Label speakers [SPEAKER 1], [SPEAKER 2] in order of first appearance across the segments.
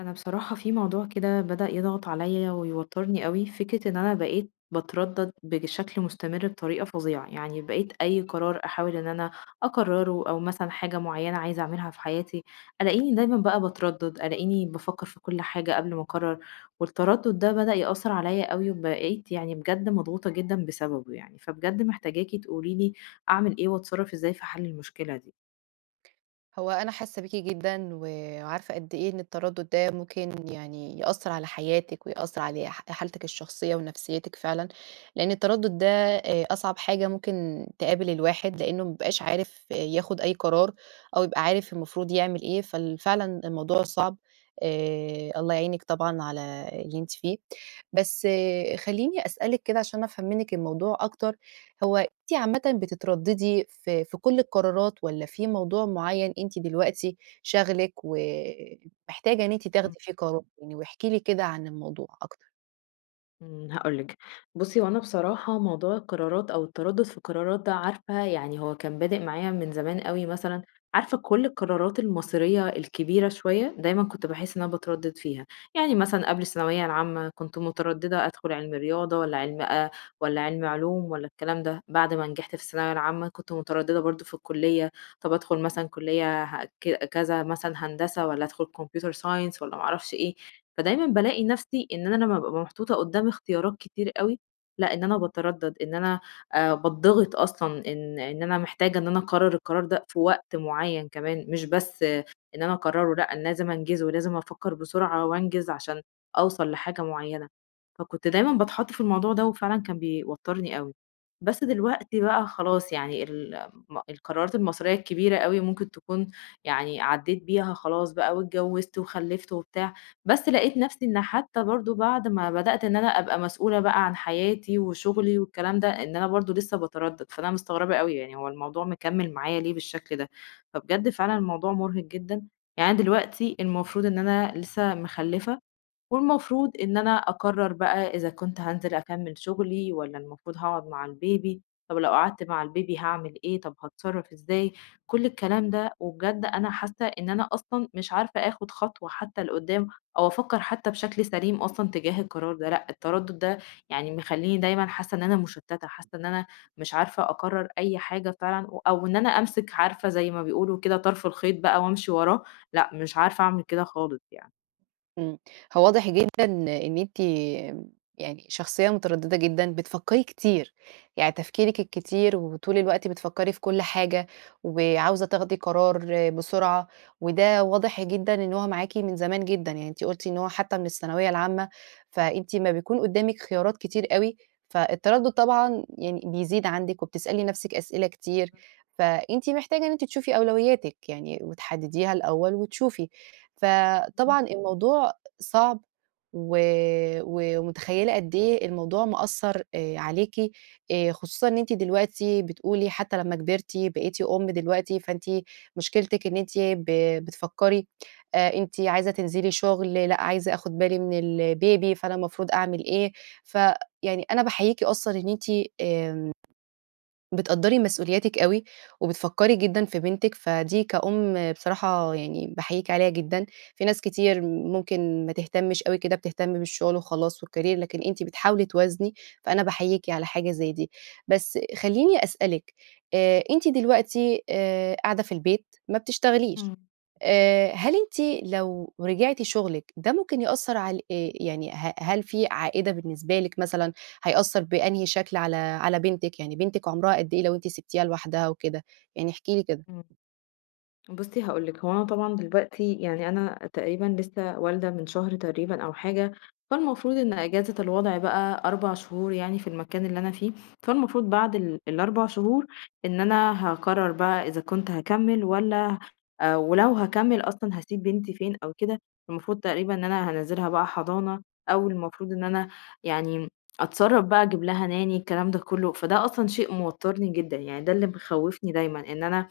[SPEAKER 1] أنا بصراحة في موضوع كده بدأ يضغط عليَّ ويوترني أوي، فكرة إن أنا بقيت باتردد بج بشكل مستمر بطريقة فظيعة، يعني بقيت أي قرار أحاول إن أنا أقرره أو مثلًا حاجة معيّنة عايزة أعملها في حياتي، ألاقيني دايمًا بقى باتردد، ألاقيني بافكر في كُل حاجة قبل ما أقرر والتردد ده بدأ يأثر عليَّ أوي وبقيت يعني بجد مضغوطة جدًا بسببه يعني. فبجد محتاجاكِ تقولي لي أعمل إيه وأتصرف إزاي في حل المشكلة دي.
[SPEAKER 2] هو أنا حاسة بيكِ جدًا و وعارفة قد إيه إن التردد ده ممكن يعني يأثر على حياتِك ويأثر على ح حالتِك الشخصية ونفسيتِك فعلًا لأن التردد ده آآ أصعب حاجة ممكن تقابل الواحد لأنه ما بيبقاش عارف ياخد أي قرار أو يبقى عارف المفروض يعمل إيه فال فعلًا الموضوع صعب، آآ الله يعينِك طبعًا على اللي أنتِ فيه. بس خلّيني أسألِك كده عشان أفهم منِك الموضوع أكتر. هو أنتِ عامةً بتترددي في في كل القرارات والّا في موضوع معيّن أنتِ دلوقتي شاغلِك ومحتاجة إن أنتِ
[SPEAKER 1] امم.
[SPEAKER 2] تاخدي فيه قرار؟ يعني واحكي لي كده عن الموضوع أكتر.
[SPEAKER 1] إمم، هاقول لِك بُصي هو أنا بصراحة موضوع القرارات أو التردد في القرارات ده عارفة يعني هو كان بادئ معايا من زمان أوي مثلًا، عارفة كل القرارات المصيرية الكبيرة شويّة، دايمًا كنت باحس إن أنا باتردد فيها، يعني مثلًا قبل الثانوية العامة كنت مترددة أدخل علمي رياضة والّا علمي آآ، والّا علمي علوم، والّا الكلام ده، بعد ما نجحت في الثانوية العامة، كنت مترددة برضو في الكلية، طَب أدخل مثلًا كلية ها ك كذا مثلًا هندسة، والّا أدخل Computer science والّا ما اعرفش إيه، فدايمًا بالاقي نفسي إن أنا لمّا بابقى أبقى محطوطة قدام اختيارات كتير أوي، لأ إن أنا باتردد إن أنا، آآ، باتضغط أصلًا إن إن أنا محتاجة إن أنا أقرر القرار ده في وقت معيّن كمان، مش بس إن أنا أقرره لأ أنا لازم أنجزه، ولازم أفكّر بسرعة وأنجز عشان أوصل لحاجة معيّنة. فكنت دايمًا باتحط في الموضوع ده، وفعلًا كان بيوترني أوي. بس دلوقتي بقى خلاص يعني، ال م القرارات المصيرية الكبيرة أوي ممكن تكون، يعني عديت بيها خلاص بقى واتجوزت وخلفت وبتاع، بس لقيت نفسي إن حتّى برضو بعد ما بدأت إن أنا أبقى مسؤولة بقى عن حَياتِي وشُغلي والكلام ده، إن أنا برضو لسه باتردد، فأنا مستغربة أوي يعني هو الموضوع مكمل معايا ليه بالشكل ده، فبجد فعلًا الموضوع مرهق جدًا. يعني أنا دلوقتي المفروض إن أنا لسه مخلفة، والمفروض إن أنا أقرر بقى إذا كنت هانزل أكمّل شُغلي والّا المفروض هاقعد مع البيبي، طب لو قعدت مع البيبي هاعمل إيه طب هاتصرف إزاي، كل الكلام ده، وبجد أنا حاسّة إن أنا أصلًا مش عارفة آخد خطوة حتّى لقدام، أو أفكّر حتّى بشكل سليم أصلًا تجاه القرار ده، لأ التردد ده يعني مخلّيني دايمًا حاسّة إن أنا مُشتتة، حاسّة إن أنا مش عارفة أقرر أي حاجة فعلًا و أو إن أنا أمسك عارفة زي ما بيقولوا كده طرْف الخيط بقى وأمشي وراه، لأ مش عارفة أعمل كده خالص يعني.
[SPEAKER 2] إمم، هو واضح جدًا إن أنتِ يعني، شخصية متردّدة جدًا، بتفكّري كتير، يعني تفكيرِك الكتير وطول الوقت بتفكّري في كلّ حاجة، وعاوزة تاخدي قرار بسرعة، وده واضح جدًا إن هو معاكِ من زمان جدًا، يعني أنتِ قُلتِ إن هو حتّى من الثانوية العامة، فأنتِ امّا بيكون قدّامِك خيارات كتير أوي، فالتردُّد طبعًا يعني بيزيد عندِك وبتسألي نفْسِك أسئلة كتير، فأنتِ محتاجة إن أنتِ تشوفي أولوياتك يعني، وتحدديها الأول وتشوفي، ف
[SPEAKER 1] إمم.
[SPEAKER 2] طبعًا الموضوع صعب، و ومتخيّلة قد إيه الموضوع مأثّر آآ عليكِ، آآ خصوصًا إن أنتِ دلوقتي بتقولي حتّى لمّا كبرتِ بقيتِ أُم دلوقتي فأنتِ مشكلتِك إن أنتِ ب بتفكّري، أنتِ عايزة تنزلي شغل، لأ عايزة آخد بالي من الBaby، فأنا المفروض أعمل إيه، ف يعني أنا باحييكِ أصلًا إن أنتِ آمم، بتقدَّري مسؤولياتِك أوي، وبتفكّري جدًا في بنتِك، فدي كأُم بصراحة يعني باحييكِ عليها جدًا، في ناس كتير ممكن ما تهتمش أوي كده بتهتم بالشغل وخلاص والCareer، لكن أنتِ بتحاولي توازني فأنا باحييكِ على حاجة زي دي، بس خلّيني أسألِك، آآ أنتِ دلوقتي آآ قاعدة في البيت ما بتشتغليش،
[SPEAKER 1] إمم.
[SPEAKER 2] آآ هل أنتِ لو رجعتِ شغلِك، ده ممكن يأثّر على ال آآ يعني ه هل في عائدة بالنسبة لكِ مثلًا؟ هيأثّر بأنهي شكل على على بنتِك؟ يعني بنتِك عمرها قد إيه لو أنتِ سبتيها لوحدها وكده؟ يعني احكي لي كده.
[SPEAKER 1] إمم. بُصّي هاقول لكِ هو أنا طبعًا دلوقتي، يعني أنا تقريبًا لسّه والدة من شهر تقريبًا أو حاجة، فالمفروض إن إجازة الوضع بقى 4 شهور يعني في المكان اللي أنا فيه، فالمفروض بعد ال ال4 شهور، إن أنا هاقرر بقى إذا كنت هاكمّل والّا، ولو هاكمّل أصلًا هاسيب بنتي فين أو كده، المفروض تقريبًا إن أنا هانزِّلها بقى حضانة، أو المفروض إن أنا يعني أتصرّف بقى أجيب لها Nanny الكلام ده كلّه، فده أصلًا شيء موتّرني جدًا، يعني ده اللي مخوفني دايمًا، إن أنا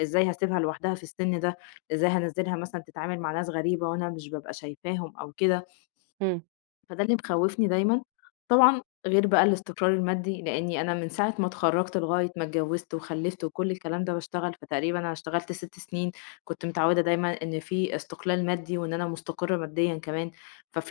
[SPEAKER 1] إزاي هاسيبها لوحدها في السِن ده؟ إزاي هانزلها مثلًا تتعامل مع ناس غريبة وأنا مش بابقى شايفاهم أو كده
[SPEAKER 2] إمم.
[SPEAKER 1] فده اللي مخوفني دايمًا، طبعًا غير بقى الاستقرار المادي، لإني أنا من ساعة ما اتخرّجت لغاية ما اتجوّزت وخلّفت وكلّ الكلام ده باشتغل فتقريبًا أنا اشتغلت 6 سنين، كنت متعوّدة دايمًا إن في استقلال مادي وإن أنا مستقرة ماديًا كمان،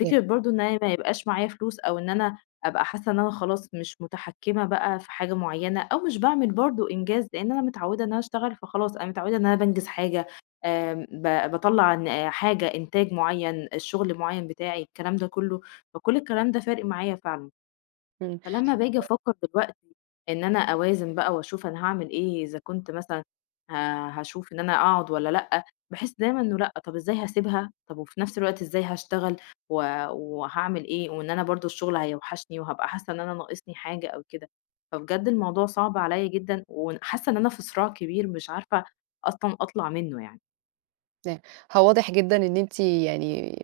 [SPEAKER 2] [unintelligible]
[SPEAKER 1] برضه إن أنا ما يبقاش معايا فلوس أو إن أنا أبقى حاسّة إن أنا خلاص مش مُتحكّمة بقى في حاجة معيّنة، أو مش باعمل برضه إنجاز لإن أنا متعوّدة إن أنا اشتغل فخلاص أنا متعوّدة إن أنا بانجز حاجة، آمم ب باطلّع ن حاجة إنتاج معيّن، شغل معيّن بتاعي الكلام ده كلّه، فكلّ الكلام ده فارق معايا فعلًا،
[SPEAKER 2] إمم.
[SPEAKER 1] فلمّا باجي أفكّر دلوقتي إن أنا أوازن بقى وأشوف أنا هاعمل إيه، إذا كنت مثلًا ه هاشوف إن أنا أقعد والّا لأ، باحس دايمًا إنه لأ طب إزاي هاسيبها؟ طب وفي نفْس الوقت إزاي هاشتغل؟ و وهاعمل إيه وإن أنا برضه الشغل هيوحشني وهابقى حاسّة إن أنا ناقصني حاجة أو كده، فبجد الموضوع صعب عليَّ جدًا، ون حاسّة إن أنا في صراع كبير مش عارفة أصلًا أطلع منه يعني.
[SPEAKER 2] نا هو واضح جدًا إن أنتِ يعني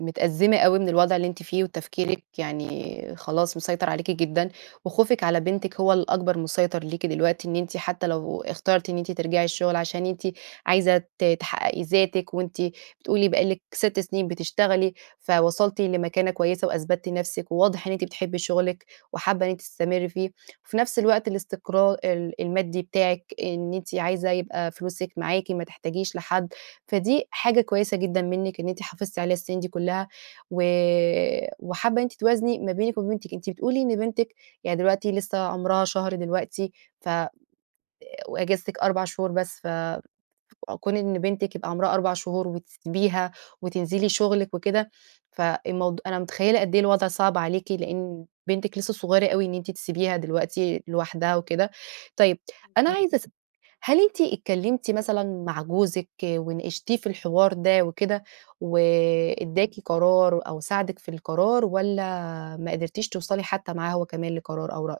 [SPEAKER 2] متأزمة أوي من الوضع اللي أنتِ فيه وتفكيرِك يعني خلاص مسيطر عليكِ جدًا وخوفِك على بنتِك هو الأكبر مسيطر ليكِ دلوقتي إن أنتِ حتى لو اخترتِ إن أنتِ ترجعي الشغل عشان أنتِ عايزة ت تحققي ذاتِك وأنتِ بتقولي بقى لِك 6 سنين بتشتغلي فوصلتِ لمكانة كويسة وأثبتِّ نفسِك، وواضح إن أنتِ بتحبي شغلِك وحابة إن أنتِ تستمري فيه، وفي نفس الوقت الاستقرا ال المادي بتاعِك إن أنتِ عايزة يبقى فلوسِك معاكِ ما تحتاجيش لحد، فدي حاجة كويسة جدًا منِك إن أنتِ حافظتِ عليها السنين دي كلّها و وحابة إن أنتِ توازني ما بينِك وبين بنتِك. أنتِ بتقولي إن بنتِك يعني دلوقتي لسه عمرها شهر دلوقتي ف آآ، وأجازتِك 4 شهور بس ف كون إن بنتِك يبقى عمرها 4 شهور وتسيبيها وتنزلي شغلِك وكده، فالموض أنا متخيلة قد إيه الوضع صعب عليكِ، لأن بنتِك لسه صغيرة أوي إن أنتِ تسيبيها دلوقتي لوحدها وكده. طيب، أنا
[SPEAKER 1] [unintelligible]
[SPEAKER 2] عايزة أس هل أنتِ اتكلمتي مثلًا مع جوزِك وناقشتيه في الحوار ده وكده
[SPEAKER 1] امم.
[SPEAKER 2] واداكِ قرار أو ساعدِك في القرار والّا ما قدرتيش توصلي حتى معاه هو كمان لقرار أو رأي؟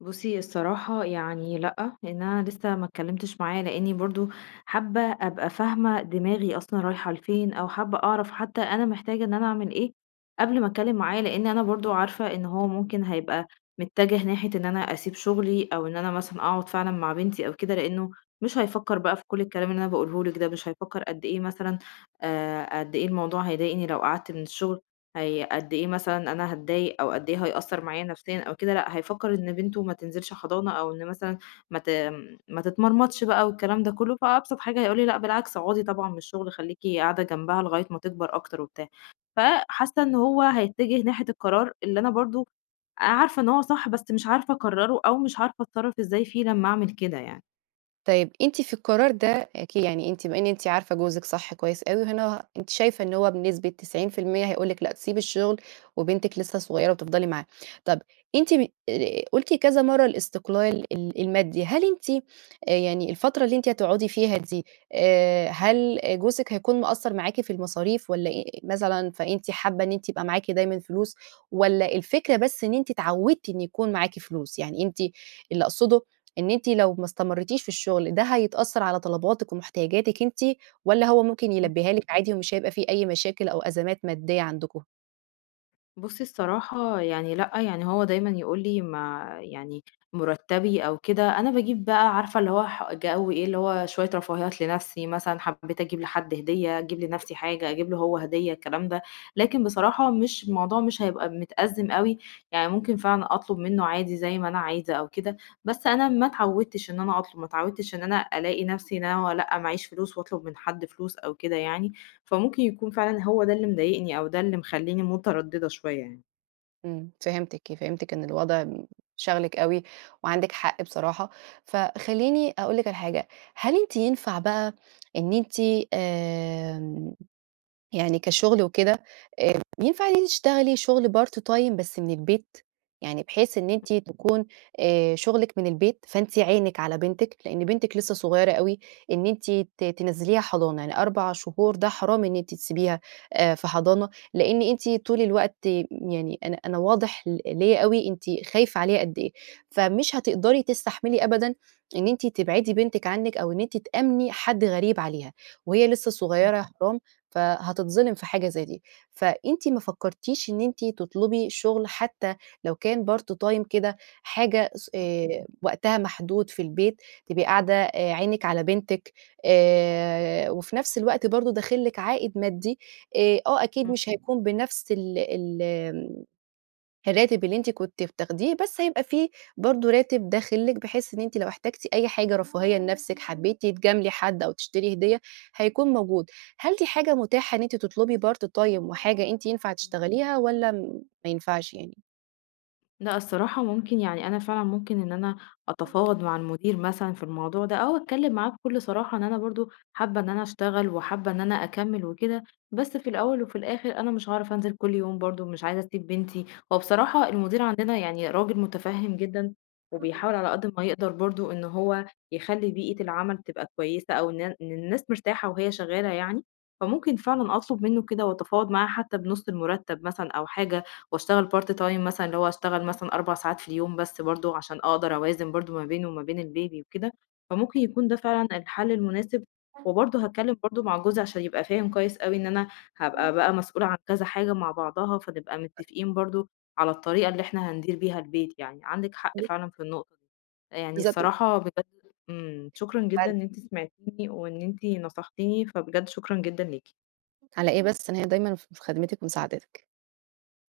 [SPEAKER 1] بُصّي، الصراحة يعني لأ، لإن أنا لسّه ما اتكلّمتش معاه، لإنّي برضه حابّة أبقى فاهمة دماغي أصلًا رايحة لفين أو حابّة أعرف حتّى أنا محتاجة إن أنا أعمل إيه قبل ما أتكلّم معاه، لإن أنا برضه عارفة إن هو ممكن هيبقى متّجه ناحية إن أنا أسيب شُغلي أو إن أنا مثلًا أقعد فعلًا مع بنتي أو كده، لإنّه مش هيفكّر بقى في كل الكلام اللي أنا باقوله لِك ده، مش هيفكّر قد أيه مثلًا آآ قد إيه الموضوع هيضايقني لو قعدت من الشُغل، هي قد إيه مثلًا أنا هاتضايق أو قد إيه هيأثّر معايا نفسيًا أو كده لأ، هيفكّر إن بنته ما تنزلش حضانة أو إن مثلًا ما ت آمم ما تتمرمطش بقى والكلام ده كُلّه، فأبسط حاجة هيقول لي لأ بالعكس، أقعدي طبعًا من الشغل خلّيكِ قاعدة جنبها لغاية ما تكبر أكتر وبتاع. فحاسّة إن هو هيتّجه ناحية القرار اللي أنا برضه آآ، عارفة إن هو صح، بس مش عارفة أقرّره أو مش عارفة أتصرّف إزاي فيه لمّا أعمل كده يعني.
[SPEAKER 2] طيب، أنتِ في القرار ده أكي يعني أنتِ بما إن أنتِ عارفة جوزِك صح كويس أوي وهنا أنتِ شايفة إن هو بنسبة 90% هيقول لكِ لأ، تسيبي الشُغل وبنتِك لسّه صغيرة وتفضلي معاها. طب أنتِ ب آآ قُلتِ كذا مرّة الاستقلال ال المادي، هل أنتِ آآ يعني الفترة اللي أنتِ هتقعدي فيها دي، آآ هل جوزِك هيكون مقصّر معاكِ في المصاريف والّا إيه، مثلًا فأنتِ حابّة إن أنتِ يبقى معاكِ دايمًا فلوس والّا الفكرة بس إن أنتِ اتعوّدتِ إن يكون معاكِ فلوس؟ يعني أنتِ اللي أقصده إن أنتِ لو ما استمرِّتيش في الشُغل ده هيتأثّر على طلباتِك وم احتياجاتِك أنتِ والّا هو ممكن
[SPEAKER 1] إمم.
[SPEAKER 2] يلبّيها لكِ عادي ومش هيبقى في أي مشاكل أو أزمات مادّية عندكم؟
[SPEAKER 1] بُصي الصراحة يعني لأ، يعني هو دايمًا يقول لي ما يعني مُرَتبي أو كده، أنا باجيب بقى عارفة اللي هو ح جو إيه، اللي هو شوية رفاهيات لنفْسِي، مثلًا حبيت أجيب لحد هدية، أجيب لنفْسِي حاجة، أجيب له هو هدية، الكلام ده. لكن بصراحة مش الموضوع مش هيبقى متأزّم أوي، يعني ممكن فاهمة، أطلب منه عادي زي ما أنا عايزة أو كده، بس أنا ما اتعودتش إن أنا أطلب، ما اتعودتش إن أنا ألاقي نفْسِي إن أنا لأ ما عييش فلوس وأطلب من حد فلوس، أو كده يعني. فممكن يكون فعلًا هو ده اللي مضايقني أو ده اللي مخلّيني مترددة شوية يعني.
[SPEAKER 2] إمم، فهمتِك، فهمتِك، إن الوضع م شاغلِك أوي وعندِك حق بصراحة. فخلّيني أقول لِك على حاجة، هل أنتِ ينفع بقى إن أنتِ، آمم، يعني كشغل وكده، آآ، ينفع إن أنتِ تشتغلي شغل Part-time بس من البيت؟ يعني بحيث إن أنتِ تكون آآ، شُغلِك من البيت، فأنتِ عينِك على بنتِك؛ لأن بنتِك لسه صغيرة أوي، إن أنتِ ت تِنَزِّليها حضانة، يعني 4 شهور ده حرام، إن أنتِ تسيبيها، آآ، في حضانة، لإن أنتِ طول الوقت يعني أنا أنا واضح ل ليَّ أوي، أنتِ خايفة عليها قد إيه، فمش هتقدري تستحملي أبدًا إن أنتِ تبعدي بنتِك عنِك أو إن أنتِ تأمْنِي حد غريب عليها، وهي لسه
[SPEAKER 1] آه.
[SPEAKER 2] صغيرة يا حرام، فهتتظلم في حاجة زي دي. فأنتِ ما فكرتيش إن أنتِ تطلبي شغل حتى لو كان Part-time كده، حاجة صُ
[SPEAKER 1] آه.
[SPEAKER 2] آآ وقتها محدود في البيت، تبقي قاعدة عينِك على بنتِك، آآ، وفي نفْس الوقت برضه، داخل لِك عائد مادي، آآ، آه أكيد
[SPEAKER 1] آه.
[SPEAKER 2] مش هيكون بنفْس ال ال آمم، الراتب اللي أنتِ كنتِ بتاخديه، بس هيبقى في برضه راتب داخل لِك؛ بحيث إن أنتِ لو احتاجتِ أي حاجة رفاهية لنفسِك، حبيتِ تجاملي حد أو تشتري هدية، هيكون موجود. هل دي حاجة متاحة إن أنتِ تطلبي Part-time وحاجة أنتِ ينفع
[SPEAKER 1] إمم.
[SPEAKER 2] تشتغليها والّا م ما ينفعش يعني؟
[SPEAKER 1] لأ الصراحة ممكن يعني، أنا فعلًا ممكن إن أنا
[SPEAKER 2] [unintelligible]
[SPEAKER 1] أتفاوض مع المدير مثلًا في الموضوع ده، أو أتكلم معاه بكل صراحة، إن أنا برضه حابة إن أنا أشتغل وحابة إن أنا أكمل وكده، بس في الأول وفي الآخر أنا مش هاعرف أنزل كل يوم برضه، مش عايزة أسيب بنتي هو
[SPEAKER 2] [unintelligible]
[SPEAKER 1] بصراحة المدير عندنا يعني راجل مُتَفهم جدًا،
[SPEAKER 2] [unintelligible]
[SPEAKER 1] وبيحاول على قد ما يقدر برضه إن هو يخلي بيئة العمل تبقى كويسة أو إن إن الناس مرتاحة وهي شغالة يعني، فممكن فعلًا أطلب منه كده وأتفاوض معاه حتى بنُص المُرتَب مثلًا أو حاجة وأشتغل Part-time مثلًا اللي هو اشتغل مثلًا 4 ساعات في اليوم بس، برضه عشان أقدر أوازن برضه ما بينه وما بين الBaby وكده، فممكن يكون ده فعلًا الحل المناسب
[SPEAKER 2] [unintelligible]
[SPEAKER 1] وبرضه هاتكلم برضه مع جوزي عشان يبقى فاهم كويس أوي إن أنا هابقى
[SPEAKER 2] إمم.
[SPEAKER 1] بقى مسؤولة عن كذا حاجة مع بعضها، فنبقى متفقين برضه، على الطريقة اللي إحنا هندير بيها البيت يعني. عندِك حق
[SPEAKER 2] [unintelligible]
[SPEAKER 1] فعلًا في النقطة يعني
[SPEAKER 2] بالضبط
[SPEAKER 1] الصراحة بجد امم، شكرًا جدًا
[SPEAKER 2] حلو.
[SPEAKER 1] إن أنتِ سمعتيني وإن أنتِ نصحتيني، فبجد شكرًا جدًا ليكِ.
[SPEAKER 2] على إيه بس أنا هنا دايمًا في خدمتِك ومساعدتِك.